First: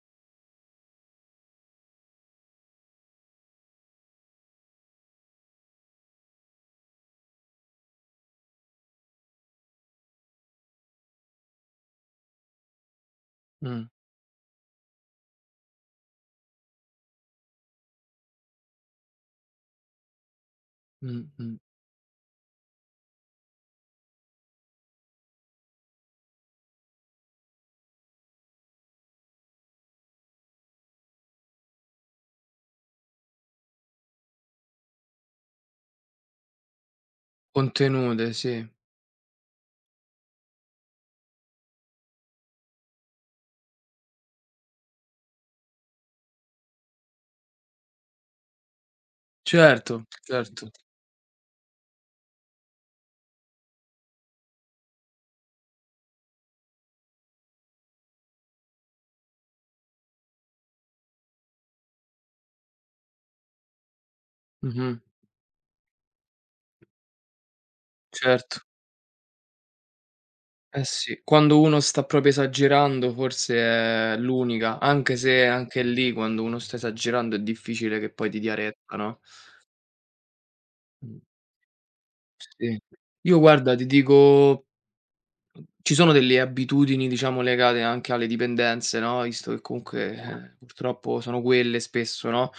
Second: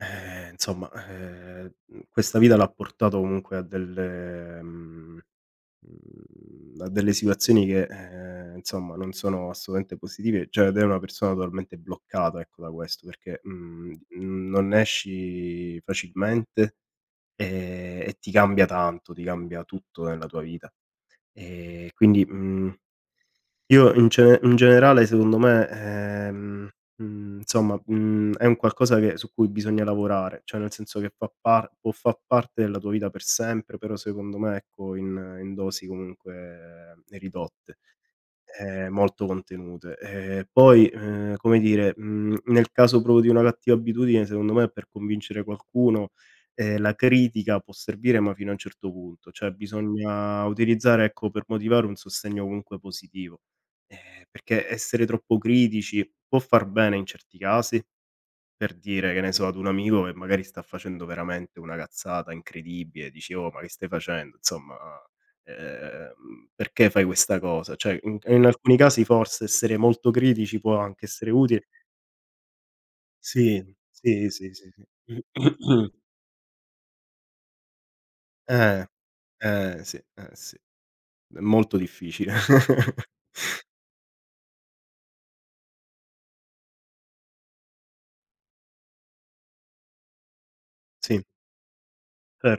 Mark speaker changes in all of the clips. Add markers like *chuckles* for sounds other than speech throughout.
Speaker 1: Eh, insomma, ehm, mhmm, questa vita l'ha portato comunque a delle mhmm, mhmm, a delle situazioni che, ehm, insomma non sono assolutamente positive cioè, ed è una persona totalmente bloccata, ecco, da questo, perché,
Speaker 2: Mh.
Speaker 1: mhmm, mhmm non ne esci facilmente, e e ti cambia tanto, ti cambia tutto nella tua vita.
Speaker 2: Mh, mh.
Speaker 1: E quindi, mhmm, io in cene in generale secondo me, ehm, mhmm, insomma, mhmm, è un qualcosa che su cui bisogna lavorare. Cioè, nel senso che fa par può fa' parte della tua vita per sempre, però secondo me, ecco, in in dosi comunque ridotte,
Speaker 2: Contenute, sì.
Speaker 1: ehm, molto contenute. E poi, ehm, come dire, mhmm, nel caso proprio di una cattiva abitudine secondo me per convincere qualcuno, ehm, la critica può servire ma fino a un certo punto, cioè,
Speaker 2: Certo,
Speaker 1: bisogna
Speaker 2: certo.
Speaker 1: utilizzare, ecco, per motivare un sostegno comunque positivo, ehm, perché essere troppo critici può far bene in certi casi, per dire, che ne so, ad un amico che magari sta facendo veramente una cazzata incredibile, dici: "Oh ma che stai facendo? Insomma,
Speaker 2: Mh-mh.
Speaker 1: ehm, perché fai questa cosa?" Cioè in e in
Speaker 2: Certo.
Speaker 1: alcuni casi forse essere molto critici può
Speaker 2: Eh
Speaker 1: anche
Speaker 2: sì,
Speaker 1: essere
Speaker 2: quando
Speaker 1: utile.
Speaker 2: uno sta proprio esagerando forse
Speaker 1: Sì,
Speaker 2: è
Speaker 1: sì, sì, sì,
Speaker 2: l'unica, anche
Speaker 1: si.
Speaker 2: se, anche
Speaker 1: *clears throat*
Speaker 2: lì, quando uno sta esagerando è difficile che poi ti dia
Speaker 1: Eh,
Speaker 2: retta, no?
Speaker 1: eh si, eh si,
Speaker 2: Mh.
Speaker 1: è molto difficile.
Speaker 2: Sì.
Speaker 1: *chuckles*
Speaker 2: Io guarda, ti dico, ci sono delle abitudini, diciamo, legate anche alle dipendenze, no, visto che comunque, eh, purtroppo
Speaker 1: Sì.
Speaker 2: sono quelle spesso, no,
Speaker 1: Cer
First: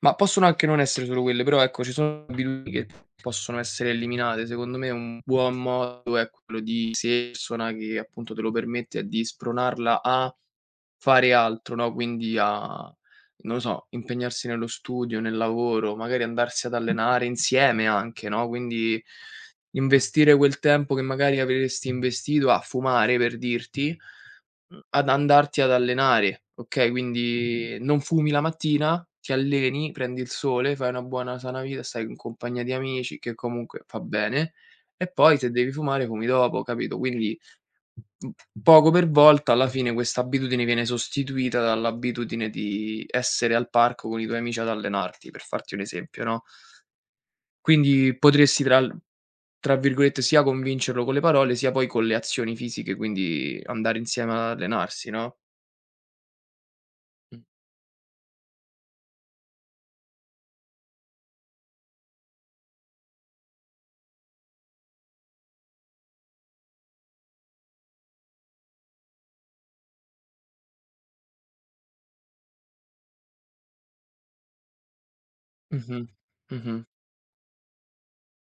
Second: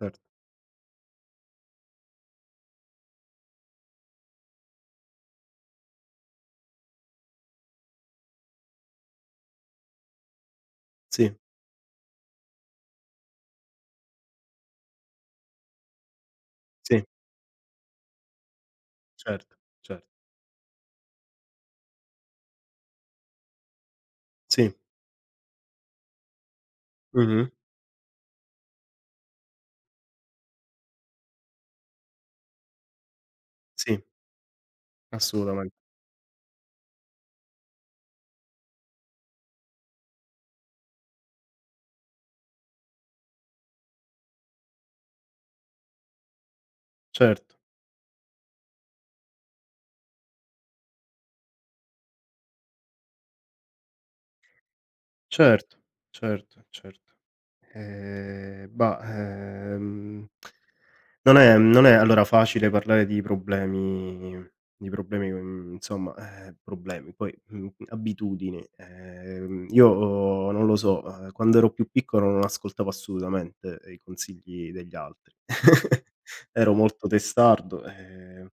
Speaker 2: ma possono anche non essere solo quelle, però, ecco, *unintelligible* possono essere eliminate. Secondo me un buon modo è quello di se *unintelligible* appunto te lo permette di spronarla a fare
Speaker 1: Sì.
Speaker 2: altro, no, quindi a, non lo so, impegnarsi nello studio, nel lavoro, magari andarsi ad
Speaker 1: Sì.
Speaker 2: allenare insieme anche, no, quindi
Speaker 1: Certo, cer
Speaker 2: investire quel tempo che magari avresti investito a fumare, per dirti,
Speaker 1: Sì.
Speaker 2: mhmm, ad andarti ad allenare, okay,
Speaker 1: Mh-mh.
Speaker 2: quindi non fumi la mattina, ti alleni, prendi il sole, fai una buona sana vita, stai in compagnia di amici, che comunque
Speaker 1: Sì.
Speaker 2: fa bene, e poi se
Speaker 1: Assolutamen
Speaker 2: devi fumare, fumi dopo, capito? Quindi, mhmm, poco per volta, alla fine, quest'abitudine viene sostituita dall'abitudine di essere al parco con i tuoi amici ad allenarti, per farti un esempio, no.
Speaker 1: Certo.
Speaker 2: Quindi potresti tra l tra virgolette sia "convincerlo con le parole", sia poi con "le azioni fisiche", quindi andare insieme ad allenarsi, no?
Speaker 1: Certo, certo, certo.
Speaker 2: Mh.
Speaker 1: Ehm, bah, ehm, *clicks tongue* non è non è allora facile parlare di problemi di problemi mhmm, insomma, eh, problemi, poi, mhmm, abitudini. Ehm, io non lo so, ehm, quando ero più piccolo non ascoltavo assolutamente i consigli degli altri.
Speaker 2: Mh-mh,
Speaker 1: *chuckles* Ero
Speaker 2: mh-mh.
Speaker 1: molto testardo, e